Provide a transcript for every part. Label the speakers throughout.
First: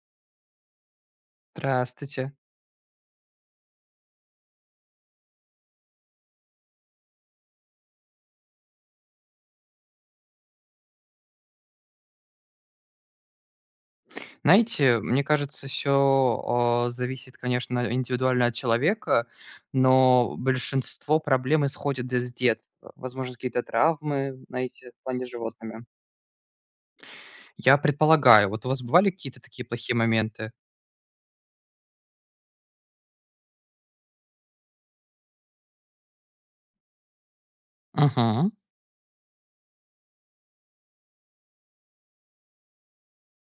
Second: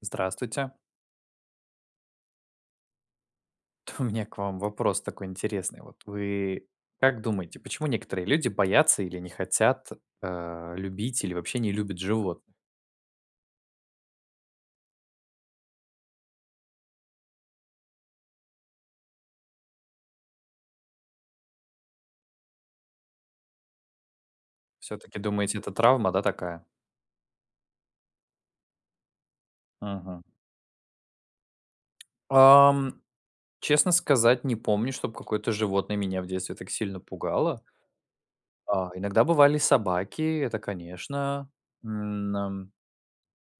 Speaker 1: Здравствуйте.
Speaker 2: Здравствуйте.
Speaker 1: У меня к вам вопрос такой интересный. Вот вы как думаете, почему некоторые люди боятся или не хотят любить или вообще не любят животных?
Speaker 2: Знаете, мне кажется, все зависит, конечно, индивидуально от человека, но большинство проблем исходит из детства. Возможно, какие-то травмы, знаете, в
Speaker 1: Все-таки
Speaker 2: плане с
Speaker 1: думаете, это
Speaker 2: животными.
Speaker 1: травма, да, такая?
Speaker 2: Я предполагаю, вот у вас бывали какие-то такие плохие
Speaker 1: Мгм.
Speaker 2: моменты?
Speaker 1: Ам, честно сказать, не помню, чтобы какое-то животное меня в детстве так сильно пугало.
Speaker 2: Мгм.
Speaker 1: А, иногда бывали собаки, это, конечно. М, ам,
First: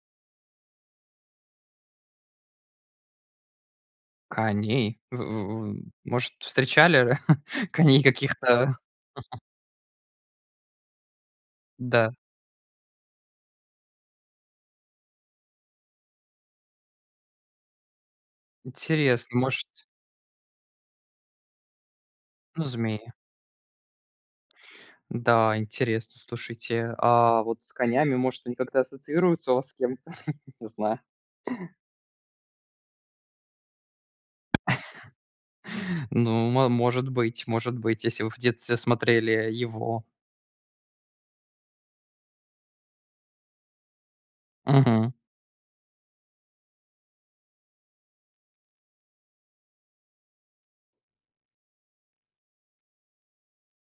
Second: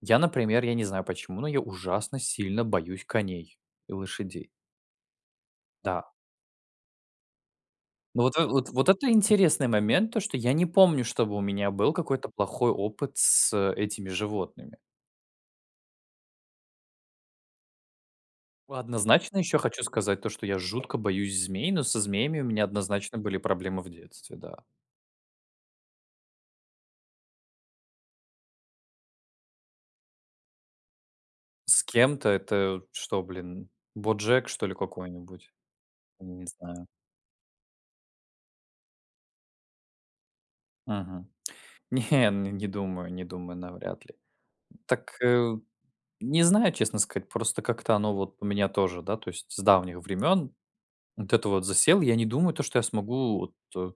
Speaker 1: Я, например, я не знаю почему, но я ужасно сильно боюсь коней и лошадей.
Speaker 2: Коней? В
Speaker 1: Да,
Speaker 2: может, встречали коней
Speaker 1: ну вот, вот
Speaker 2: каких-то?
Speaker 1: вот это интересный момент, то, что я не помню, чтобы у меня был
Speaker 2: Да.
Speaker 1: какой-то плохой опыт с этими животными. Однозначно
Speaker 2: Интересно,
Speaker 1: еще
Speaker 2: может,
Speaker 1: хочу сказать то, что я жутко боюсь змей, но со змеями у меня
Speaker 2: ну, змей.
Speaker 1: однозначно были проблемы в детстве, да.
Speaker 2: Да, интересно, слушайте. А вот с конями, может, они как-то ассоциируются у вас с кем-то? Не знаю.
Speaker 1: С кем-то это что, блин, "Боджек", что ли, какой-нибудь? Не
Speaker 2: Ну, мо
Speaker 1: знаю.
Speaker 2: может быть, если вы в детстве смотрели его.
Speaker 1: Мгм. Не, н не думаю, не думаю, навряд ли. Так,
Speaker 2: Мгм,
Speaker 1: не знаю, честно сказать, просто как-то оно вот у меня тоже, да, то есть с давних времен вот это вот засел. Я не думаю, то, что я смогу вот, э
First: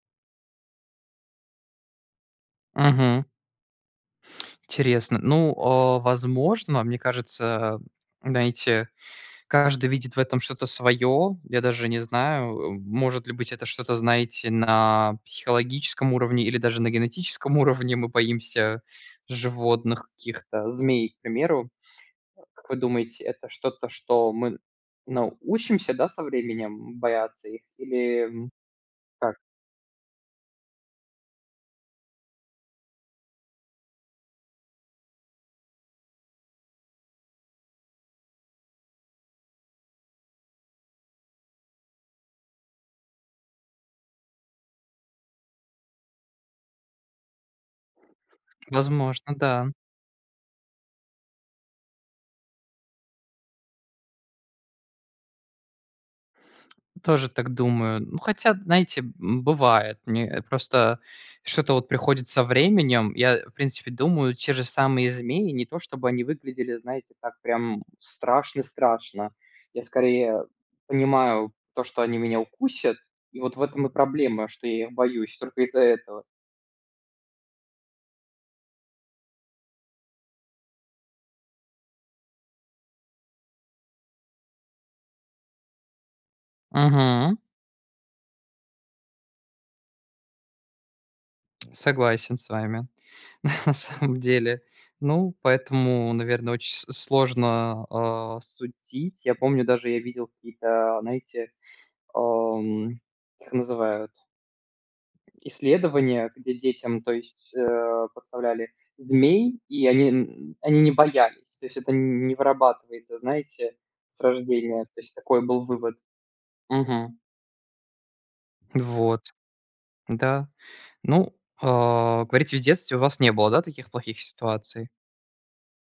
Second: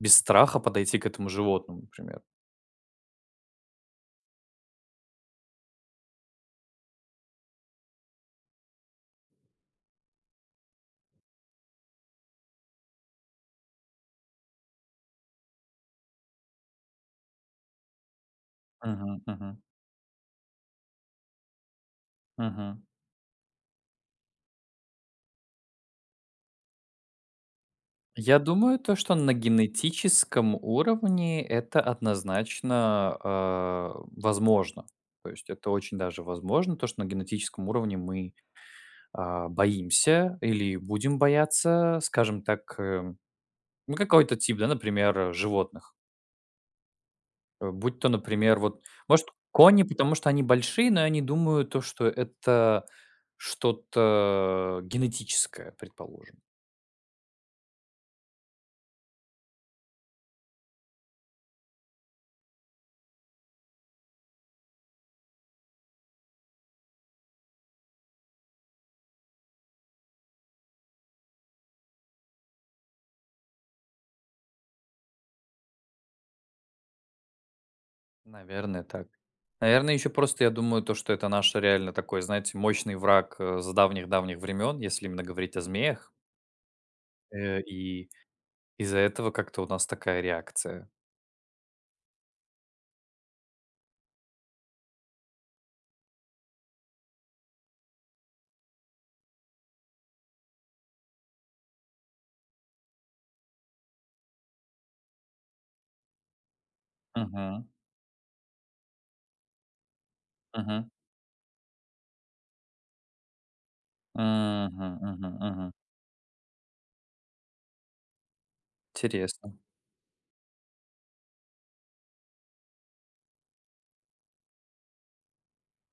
Speaker 1: Без страха подойти к этому животному, например.
Speaker 2: мгм. Интересно. Ну, а, возможно, мне кажется, знаете, каждый видит в этом что-то свое. Я даже не знаю, может ли быть это что-то, знаете, на психологическом уровне или даже на генетическом уровне. Мы боимся
Speaker 1: Мгм, мгм,
Speaker 2: животных каких-то, змей, к примеру. Как вы
Speaker 1: мгм.
Speaker 2: думаете, это что-то, что мы научимся, да, со временем бояться их или,
Speaker 1: Я думаю, то, что на
Speaker 2: как?
Speaker 1: генетическом уровне это однозначно, возможно. То есть это очень даже возможно, то, что на генетическом уровне мы, боимся или будем бояться, скажем так, ну, какой-то тип, да, например, животных. Будь то, например, вот, может,
Speaker 2: Возможно, да.
Speaker 1: кони, потому что они большие, но они думают то, что это что-то генетическое, предположим.
Speaker 2: Тоже так думаю. Ну, хотя, знаете, бывает. Мне просто что-то вот приходит со временем. Я, в принципе, думаю, те же самые змеи, не то чтобы они выглядели, знаете, так прям страшно-страшно. Я скорее понимаю то, что они меня укусят, и вот в этом и проблема, что я их боюсь только из-за этого.
Speaker 1: Наверное, так. Наверное, еще просто я думаю то, что это наш реально такой, знаете, мощный враг с давних-давних времен, если именно говорить о змеях.
Speaker 2: Мгм.
Speaker 1: И из-за этого как-то у нас такая реакция.
Speaker 2: Согласен с вами. На самом деле. Ну, поэтому, наверное, очень с сложно, судить. Я помню, даже я видел какие-то, знаете, ам, как их называют, исследования, где детям, то есть,
Speaker 1: Мгм.
Speaker 2: подставляли змей, и они, они
Speaker 1: Мгм.
Speaker 2: не боялись. То есть это не вырабатывается, знаете, с рождения.
Speaker 1: Мгм.
Speaker 2: То есть
Speaker 1: Мгм.
Speaker 2: такой был
Speaker 1: Мгм.
Speaker 2: вывод. Мгм. Вот,
Speaker 1: Интересно.
Speaker 2: да. Ну, говорите, в детстве у вас не было, да, таких плохих ситуаций?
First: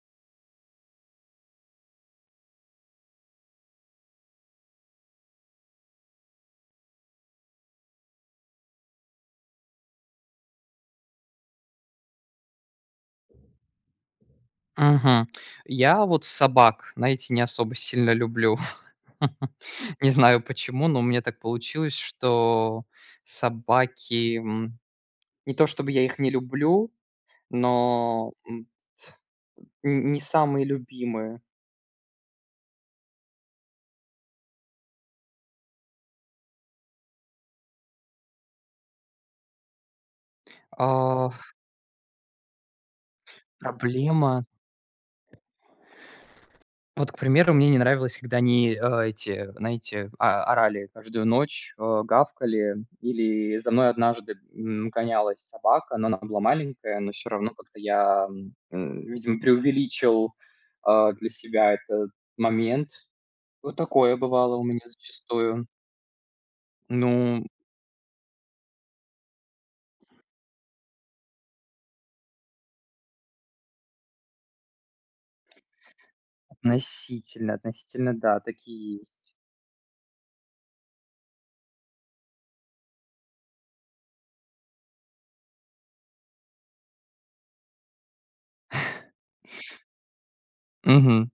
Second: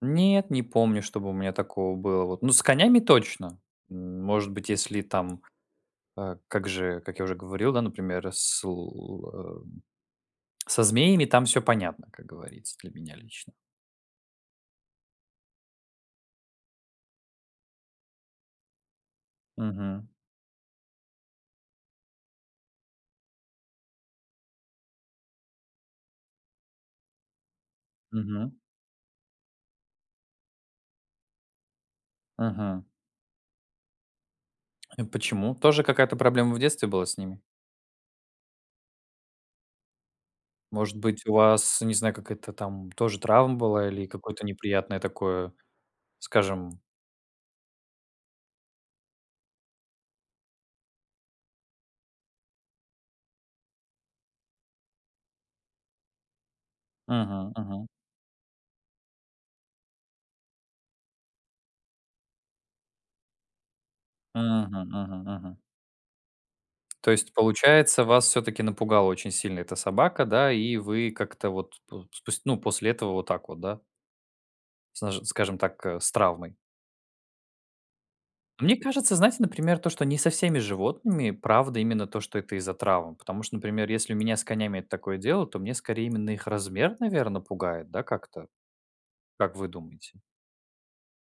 Speaker 1: Нет, не помню, чтобы у меня такого было. Вот. Ну, с конями точно. Может быть, если там, как же, как я уже говорил, да, например, со змеями там все понятно, как говорится, для меня лично.
Speaker 2: Мгм. Я вот собак, знаете, не особо сильно люблю.
Speaker 1: Мгм.
Speaker 2: Не знаю почему, но у меня так получилось, что собаки, не то чтобы я их не люблю, но,
Speaker 1: Мгм.
Speaker 2: т- н не самые любимые.
Speaker 1: Мгм. Почему? Тоже какая-то проблема в детстве была с ними? Может быть,
Speaker 2: А,
Speaker 1: у вас, не знаю, какая-то там тоже травма была или
Speaker 2: проблема.
Speaker 1: какое-то неприятное такое, скажем...
Speaker 2: Вот, к примеру, мне не нравилось, когда они, эти, знаете, орали каждую ночь, гавкали. Или за мной однажды, гонялась собака, но она была маленькая, но все
Speaker 1: Мгм.
Speaker 2: равно как-то
Speaker 1: Мгм.
Speaker 2: я, видимо, преувеличил, для себя этот момент. Вот такое бывало у
Speaker 1: Мгм.
Speaker 2: меня
Speaker 1: Мгм. Мгм.
Speaker 2: зачастую.
Speaker 1: То есть,
Speaker 2: Ну,
Speaker 1: получается, вас все таки напугала очень сильно эта собака, да, и вы как-то вот п спус ну, после этого вот так вот, да, снаж скажем так, с травмой.
Speaker 2: относительно, относительно, да,
Speaker 1: Мне
Speaker 2: такие
Speaker 1: кажется,
Speaker 2: есть.
Speaker 1: знаете, например, то, что не со всеми животными, правда, именно то, что это из-за травм. Потому что, например, если у меня с конями это такое дело, то мне скорее именно их размер, наверно, пугает, да, как-то? Как вы думаете?
Speaker 2: Мгм.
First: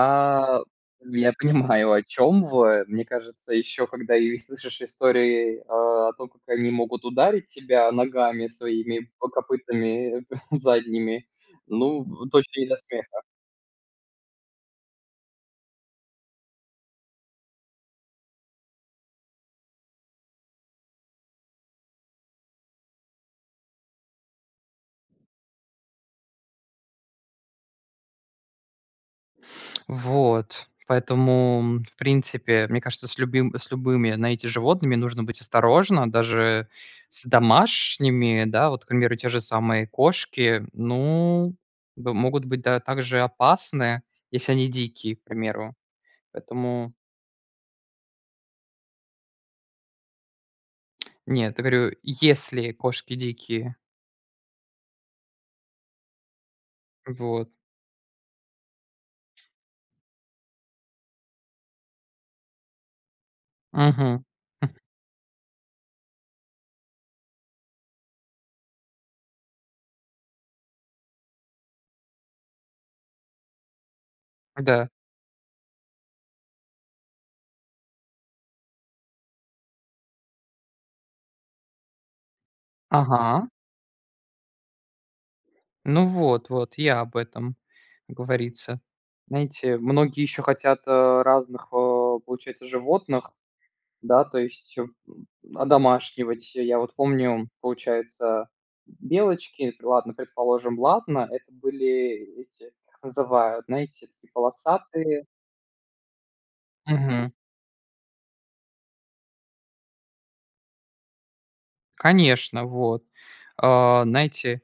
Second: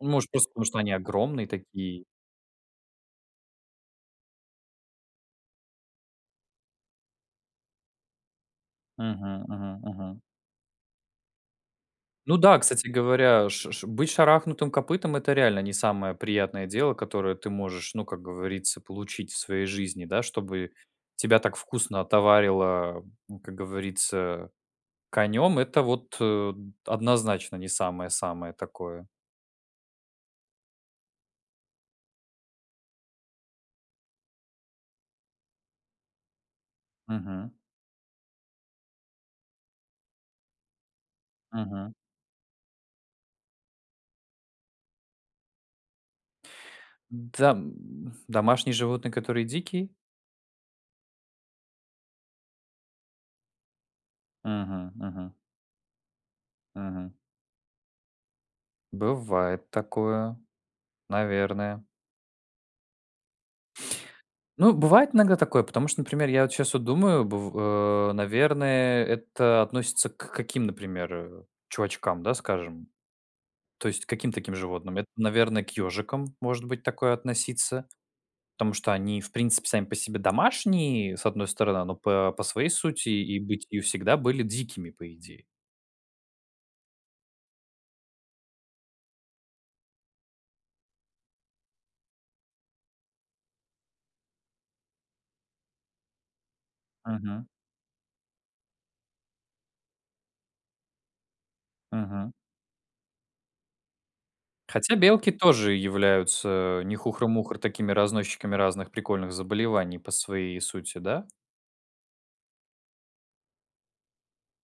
Speaker 1: Ну, может, просто потому что они
Speaker 2: я
Speaker 1: огромные
Speaker 2: понимаю, о
Speaker 1: такие?
Speaker 2: чем вы. Мне кажется, еще когда и слышишь истории, о том, как они могут ударить тебя ногами своими, по
Speaker 1: Мгм, мгм, мгм.
Speaker 2: копытами задними, ну,
Speaker 1: Ну да,
Speaker 2: точно не до
Speaker 1: кстати
Speaker 2: смеха.
Speaker 1: говоря, ш ш быть шарахнутым копытом- это реально не самое приятное дело, которое ты можешь, ну, как говорится, получить в своей жизни, да, чтобы тебя так вкусно отоварило, м, как говорится, конем. Это вот, однозначно не самое-самое такое.
Speaker 2: Вот. Поэтому, в принципе, мне кажется, с любыми, знаете, животными нужно быть осторожно. Даже с
Speaker 1: Мгм,
Speaker 2: домашними, да, вот, к примеру, те же самые кошки, ну,
Speaker 1: мгм.
Speaker 2: б могут быть, да, также опасны, если они дикие, к примеру. Поэтому
Speaker 1: Да, домашние животные, которые дикие?
Speaker 2: нет, я говорю, если кошки дикие.
Speaker 1: Мгм, мгм, мгм.
Speaker 2: Вот.
Speaker 1: Бывает такое, наверное.
Speaker 2: Мгм.
Speaker 1: Ну, бывает иногда такое, потому что, например, я вот сейчас вот думаю, наверное, это относится к каким, например, чувачкам, да, скажем, то есть к каким таким
Speaker 2: Да.
Speaker 1: животным? Это, наверное, к ежикам может быть такое относиться, потому что они, в принципе, сами по себе домашние, с одной стороны, но по своей сути и
Speaker 2: Ага.
Speaker 1: бытию всегда были дикими, по идее.
Speaker 2: Ну вот, я об этом, как говорится. Знаете, многие еще хотят, разных, получается, животных, да, то есть, одомашнивать. Я вот
Speaker 1: Мгм.
Speaker 2: помню, получается, белочки, ладно, предположим, ладно, это
Speaker 1: Мгм.
Speaker 2: были эти, как называют, знаете, такие
Speaker 1: Хотя
Speaker 2: полосатые.
Speaker 1: белки тоже являются не хухры-мухры такими разносчиками разных прикольных заболеваний по своей сути, да?
Speaker 2: Конечно, вот. А, знаете,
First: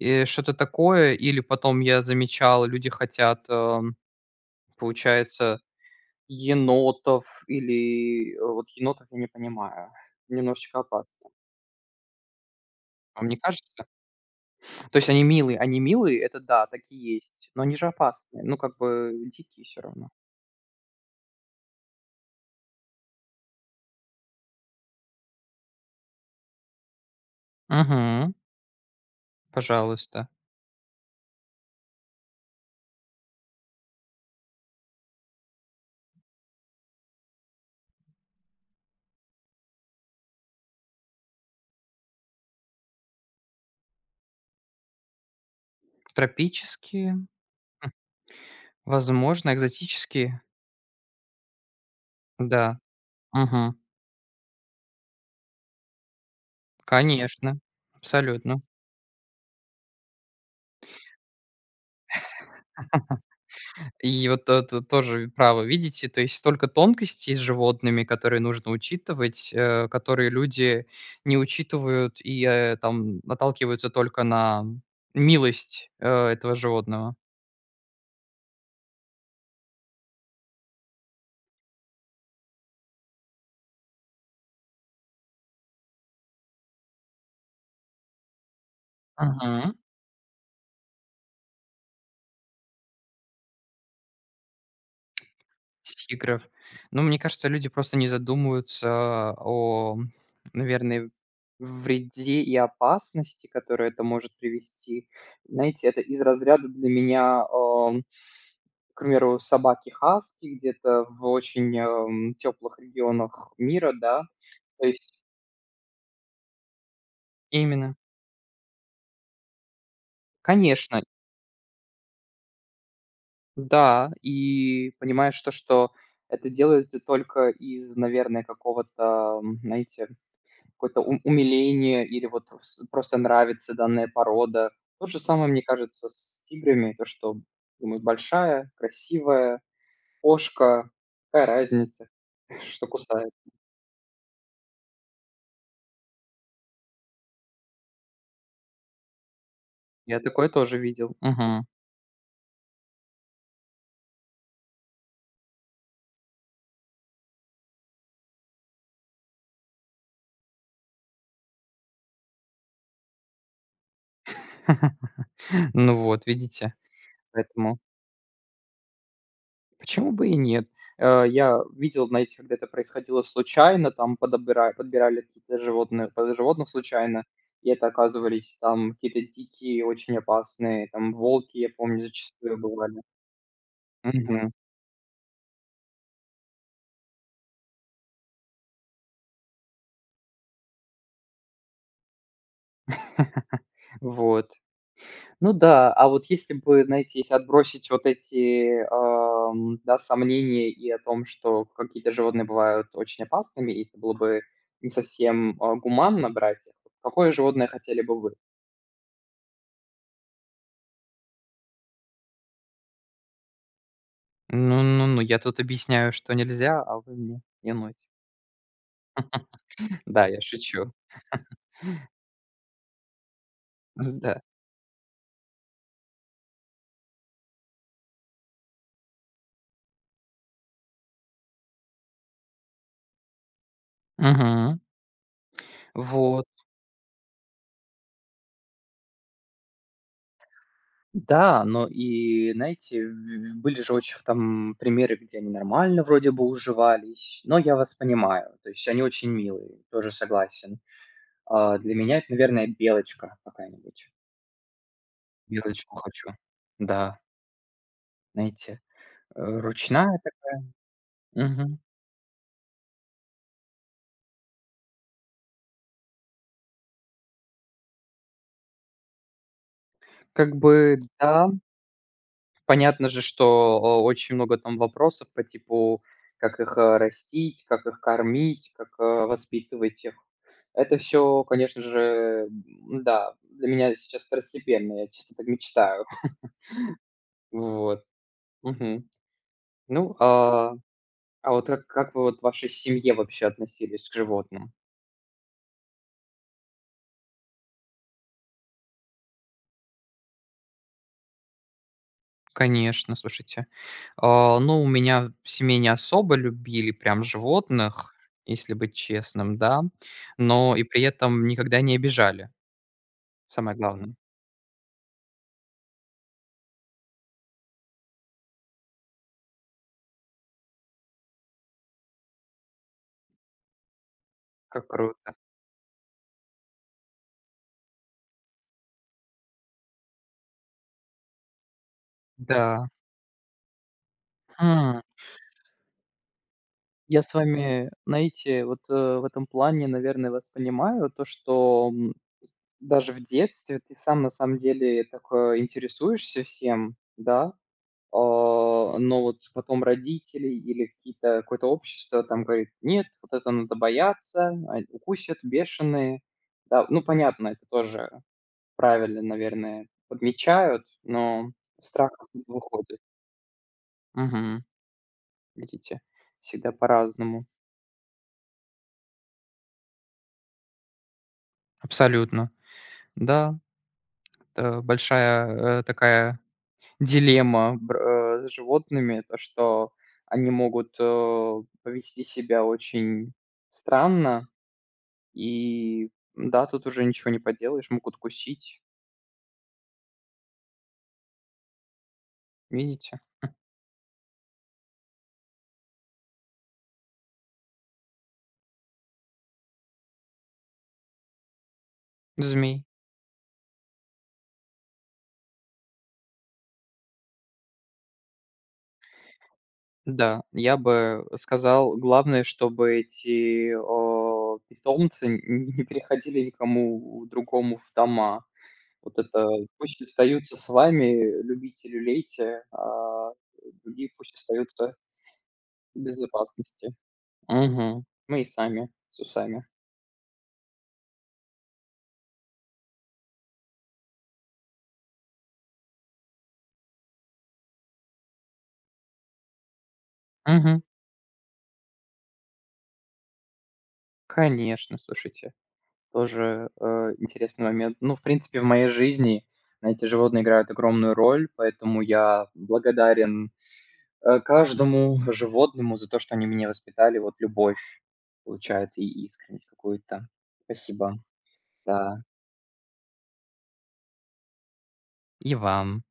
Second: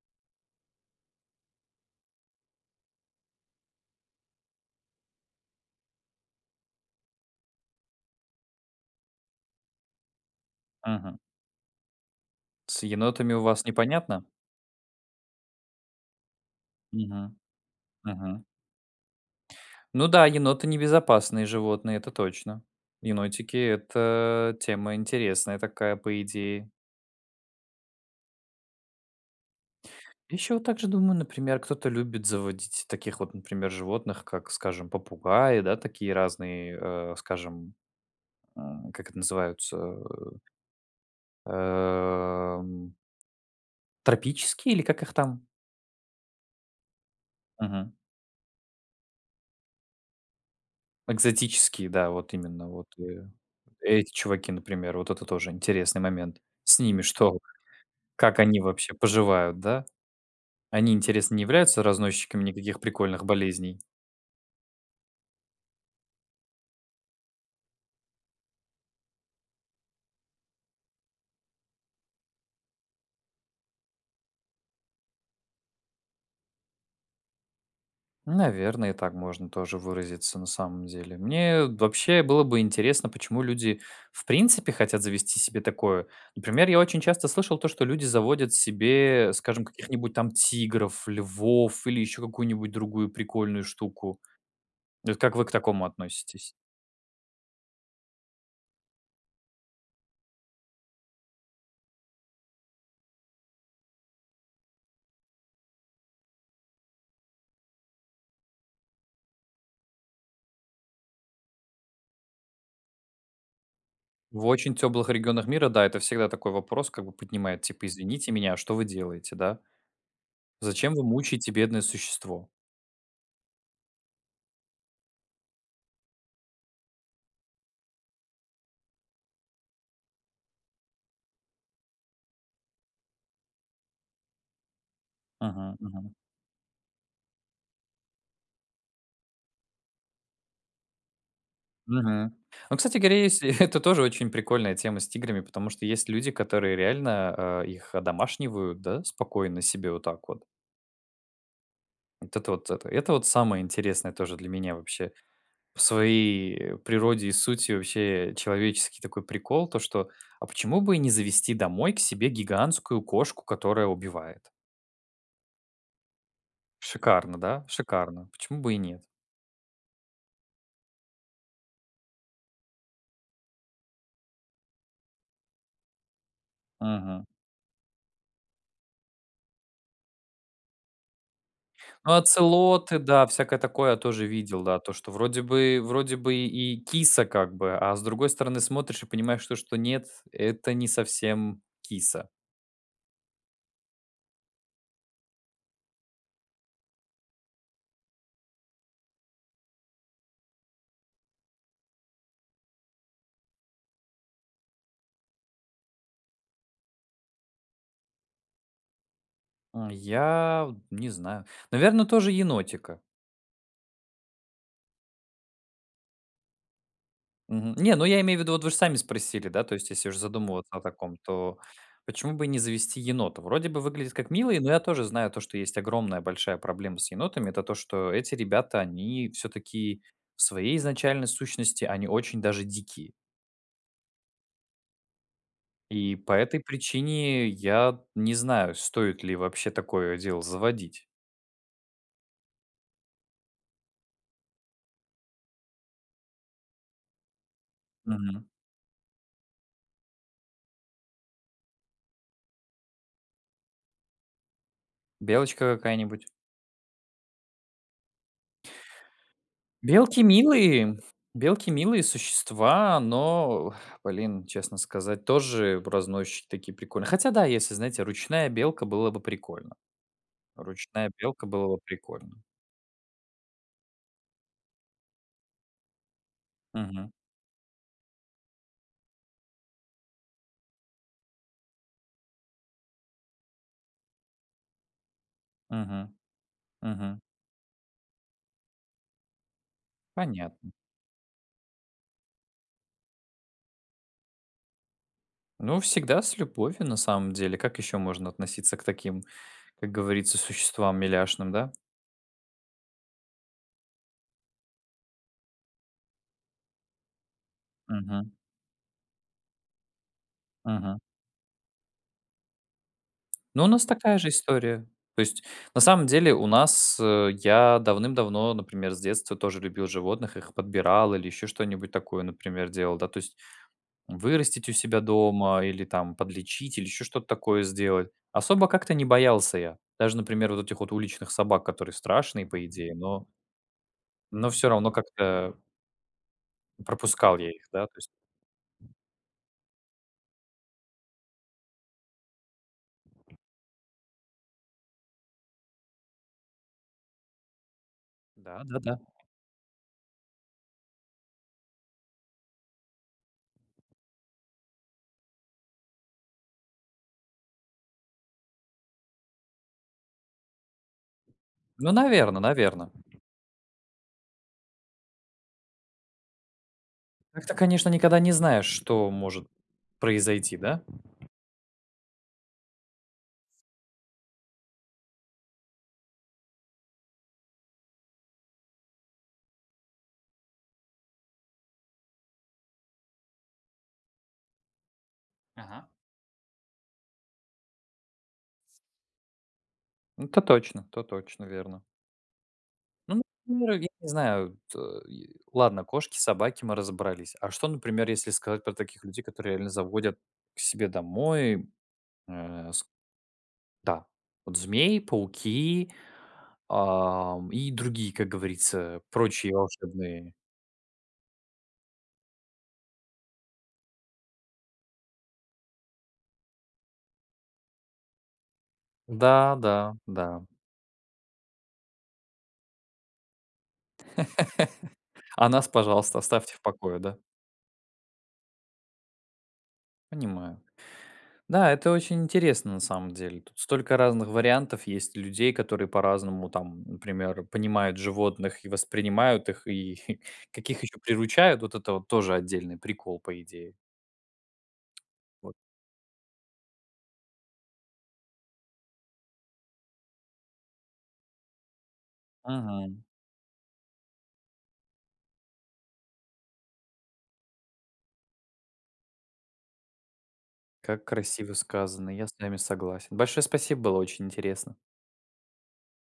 Speaker 2: что-то такое, или потом я замечал, люди хотят, получается, енотов или, вот енотов я не понимаю, немножечко
Speaker 1: Мгм.
Speaker 2: опасно.
Speaker 1: С
Speaker 2: Вам
Speaker 1: енотами
Speaker 2: не
Speaker 1: у вас
Speaker 2: кажется?
Speaker 1: непонятно?
Speaker 2: То есть они милые, это да, так и
Speaker 1: Мгм,
Speaker 2: есть, но они же опасные,
Speaker 1: мгм.
Speaker 2: ну, как бы дикие все
Speaker 1: Ну
Speaker 2: равно.
Speaker 1: да, еноты небезопасные животные, это точно. Енотики- это тема интересная такая, по идее.
Speaker 2: Мгм. Пожалуйста.
Speaker 1: Еще вот также думаю, например, кто-то любит заводить таких вот, например, животных, как, скажем, попугаи, да, такие разные, скажем, как это называются, эм, тропические или как их там?
Speaker 2: Тропические,
Speaker 1: Мгм.
Speaker 2: возможно, экзотические.
Speaker 1: Экзотические, да, вот именно,
Speaker 2: Да.
Speaker 1: вот,
Speaker 2: Мгм.
Speaker 1: эти чуваки, например, вот это тоже интересный момент. С ними что?
Speaker 2: Конечно.
Speaker 1: Как они
Speaker 2: Абсолютно.
Speaker 1: вообще поживают, да? Они, интересно, не являются разносчиками никаких прикольных болезней?
Speaker 2: И вот это тоже право, видите? То есть столько тонкостей с животными, которые нужно учитывать, которые люди не учитывают и, там наталкиваются только на милость, этого животного.
Speaker 1: Наверное, и так можно тоже выразиться на самом деле. Мне вообще было бы интересно, почему люди в принципе хотят завести себе такое. Например, я очень часто слышал то, что люди заводят себе, скажем,
Speaker 2: Мгм.
Speaker 1: каких-нибудь там тигров, львов или еще какую-нибудь другую прикольную штуку. Вот как вы к такому
Speaker 2: Тигров.
Speaker 1: относитесь?
Speaker 2: Ну, мне кажется, люди просто не задумываются о, наверное, вреде и опасности, которую это может привести. Знаете, это из разряда для меня. э, К примеру, собаки хаски где-то в очень, тёплых регионах мира, да.
Speaker 1: В очень
Speaker 2: То
Speaker 1: теплых
Speaker 2: есть
Speaker 1: регионах мира, да, это всегда такой вопрос, как бы поднимает, типа,
Speaker 2: именно.
Speaker 1: извините меня, а что вы делаете, да? Зачем вы
Speaker 2: Конечно,
Speaker 1: мучаете бедное существо?
Speaker 2: да. И понимаешь то, что это делается только из, наверное, какого-то, знаете, какое-то у умиление или вот вс просто нравится данная порода. То же самое, мне
Speaker 1: Мгм,
Speaker 2: кажется,
Speaker 1: мгм,
Speaker 2: с тиграми. То, что, думаю, большая, красивая кошка, какая разница,
Speaker 1: мгм. Ну,
Speaker 2: что
Speaker 1: кстати говоря,
Speaker 2: кусает.
Speaker 1: есть это тоже очень прикольная тема с тиграми, потому что есть люди, которые реально, их одомашнивают, да, спокойно себе вот
Speaker 2: Я
Speaker 1: так вот.
Speaker 2: такое тоже видел. Мгм.
Speaker 1: Вот это вот самое интересное тоже для меня вообще. В своей природе и сути вообще человеческий такой прикол, то что, а почему бы и не завести домой к себе гигантскую кошку, которая убивает?
Speaker 2: Ну вот, видите,
Speaker 1: Шикарно, да?
Speaker 2: поэтому
Speaker 1: Шикарно. Почему бы и нет?
Speaker 2: почему бы и нет? Я видел, знаете, когда это происходило случайно, там подобира подбирали какие-то животные под животных
Speaker 1: Мгм.
Speaker 2: случайно, и это оказывались там какие-то дикие, очень опасные, там волки, я помню,
Speaker 1: Ну,
Speaker 2: зачастую
Speaker 1: оцелоты,
Speaker 2: бывали.
Speaker 1: да, всякое такое я тоже
Speaker 2: Мгм.
Speaker 1: видел, да. То, что вроде бы и киса как бы, а с другой стороны смотришь и понимаешь, то, что нет, это не совсем киса.
Speaker 2: Вот. Ну да, а вот если бы, знаете, если отбросить вот эти, да, сомнения и о том, что какие-то животные бывают очень опасными, и это было бы не совсем, гуманно брать их, какое животное хотели бы вы?
Speaker 1: Я вот не знаю. Наверное, тоже енотика.
Speaker 2: Ну, ну, ну, я тут объясняю, что нельзя, а вы мне
Speaker 1: Мгм.
Speaker 2: не
Speaker 1: Не, ну
Speaker 2: ноте.
Speaker 1: я имею в виду, вот вы ж сами спросили, да, то есть если уже
Speaker 2: Да, я
Speaker 1: задумываться о
Speaker 2: шучу.
Speaker 1: таком, то почему бы и не завести енота? Вроде бы выглядит как
Speaker 2: Да.
Speaker 1: милый, но я тоже знаю то, что есть огромная большая проблема с енотами. Это то, что эти ребята, они все-таки в своей изначальной сущности, они очень даже дикие.
Speaker 2: Мгм.
Speaker 1: И по
Speaker 2: Вот.
Speaker 1: этой причине я не знаю, стоит ли вообще такое дело заводить.
Speaker 2: Да, но и, знаете, были же очень там примеры, где они нормально вроде бы уживались, но я вас
Speaker 1: Мгм.
Speaker 2: понимаю, то есть они очень милые, тоже согласен. А, для меня это, наверное, белочка какая-нибудь.
Speaker 1: Белочка
Speaker 2: Белочку
Speaker 1: какая-нибудь.
Speaker 2: хочу. Да, знаете, ручная
Speaker 1: Белки
Speaker 2: так.
Speaker 1: милые, белки
Speaker 2: Мгм.
Speaker 1: милые существа, но, блин, честно сказать, тоже разносчики такие прикольные. Хотя да, если, знаете, ручная белка было бы прикольно.
Speaker 2: Как бы
Speaker 1: Ручная белка
Speaker 2: да.
Speaker 1: было бы прикольно.
Speaker 2: Понятно же, что о очень много там вопросов по типу, как их,
Speaker 1: Мгм.
Speaker 2: растить, как их кормить, как, воспитывать их. Это все, конечно же, м-да, для меня сейчас второстепенно, я чисто так мечтаю.
Speaker 1: Мгм. Мгм.
Speaker 2: Вот. Мгм. Ну,
Speaker 1: Понятно.
Speaker 2: а вот как вы вот в вашей семье вообще относились к животным?
Speaker 1: Ну, всегда с любовью, на самом деле. Как еще можно относиться к таким, как говорится, существам миляшным, да?
Speaker 2: Конечно, слушайте. Ну, у меня в семье не особо любили прям животных,
Speaker 1: Мгм.
Speaker 2: если быть честным, да, но и
Speaker 1: Мгм.
Speaker 2: при этом никогда не обижали.
Speaker 1: Ну, у
Speaker 2: Самое
Speaker 1: нас
Speaker 2: главное.
Speaker 1: такая же история. То есть, на самом деле, у нас я давным-давно, например, с детства тоже любил животных, их подбирал или еще что-нибудь такое, например, делал, да, то есть вырастить у
Speaker 2: Как
Speaker 1: себя
Speaker 2: круто.
Speaker 1: дома или там подлечить или еще что-то такое сделать. Особо как-то не боялся я. Даже, например, вот этих вот уличных собак, которые страшные, по
Speaker 2: Да.
Speaker 1: идее, но, все равно
Speaker 2: Хм.
Speaker 1: как-то
Speaker 2: Я с
Speaker 1: пропускал я их, да,
Speaker 2: вами,
Speaker 1: то есть,
Speaker 2: знаете, вот, в этом плане, наверное, вас понимаю. То, что, даже в детстве ты сам на самом деле так, интересуешься всем, да, а,
Speaker 1: да, да, да.
Speaker 2: но вот потом родители или какие-то какое-то общество там говорит: "Нет, вот это надо бояться, укусят, бешеные". Да, ну, понятно, это тоже правильно, наверное, подмечают, но
Speaker 1: Ну,
Speaker 2: страх
Speaker 1: наверное,
Speaker 2: откуда
Speaker 1: наверное.
Speaker 2: выходит? Видите, всегда по-разному.
Speaker 1: Как-то, конечно, никогда не знаешь, что может произойти, да?
Speaker 2: Абсолютно. Да, это большая, такая дилемма с животными, то, что они могут, повести себя очень странно,
Speaker 1: Ага.
Speaker 2: и да, тут уже ничего не поделаешь, могут кусить.
Speaker 1: Ну, то точно, верно.
Speaker 2: Видите?
Speaker 1: Ну, например, я не знаю, т и ладно, кошки, собаки, мы разобрались. А что, например, если сказать про таких людей, которые реально заводят к себе домой, э, с
Speaker 2: Змей.
Speaker 1: да, вот змей, пауки, и другие, как говорится, прочие волшебные.
Speaker 2: Да, я бы сказал, главное, чтобы эти, питомцы н не переходили никому другому в дома. Вот это
Speaker 1: Да, да,
Speaker 2: пусть
Speaker 1: да.
Speaker 2: остаются с вами, любите, люлейте, а другие пусть остаются
Speaker 1: А нас,
Speaker 2: в
Speaker 1: пожалуйста, оставьте в
Speaker 2: безопасности.
Speaker 1: покое, да?
Speaker 2: Мгм. Мы и сами, с усами.
Speaker 1: Понимаю. Да, это очень интересно на самом деле. Тут столько разных вариантов есть людей, которые по-разному там, например, понимают животных и воспринимают их, и
Speaker 2: Мгм.
Speaker 1: каких еще приручают. Вот это вот тоже отдельный прикол, по идее.
Speaker 2: Конечно, слушайте,
Speaker 1: Вот.
Speaker 2: тоже, интересный момент. Ну, в принципе, в моей жизни, знаете, животные играют огромную роль, поэтому я
Speaker 1: Мгм.
Speaker 2: благодарен, каждому животному за то, что они меня воспитали. Вот любовь, получается, и искренность какую-то.
Speaker 1: Как
Speaker 2: Спасибо.
Speaker 1: красиво сказано,
Speaker 2: Да.
Speaker 1: я с вами согласен. Большое спасибо, было очень интересно.
Speaker 2: И вам.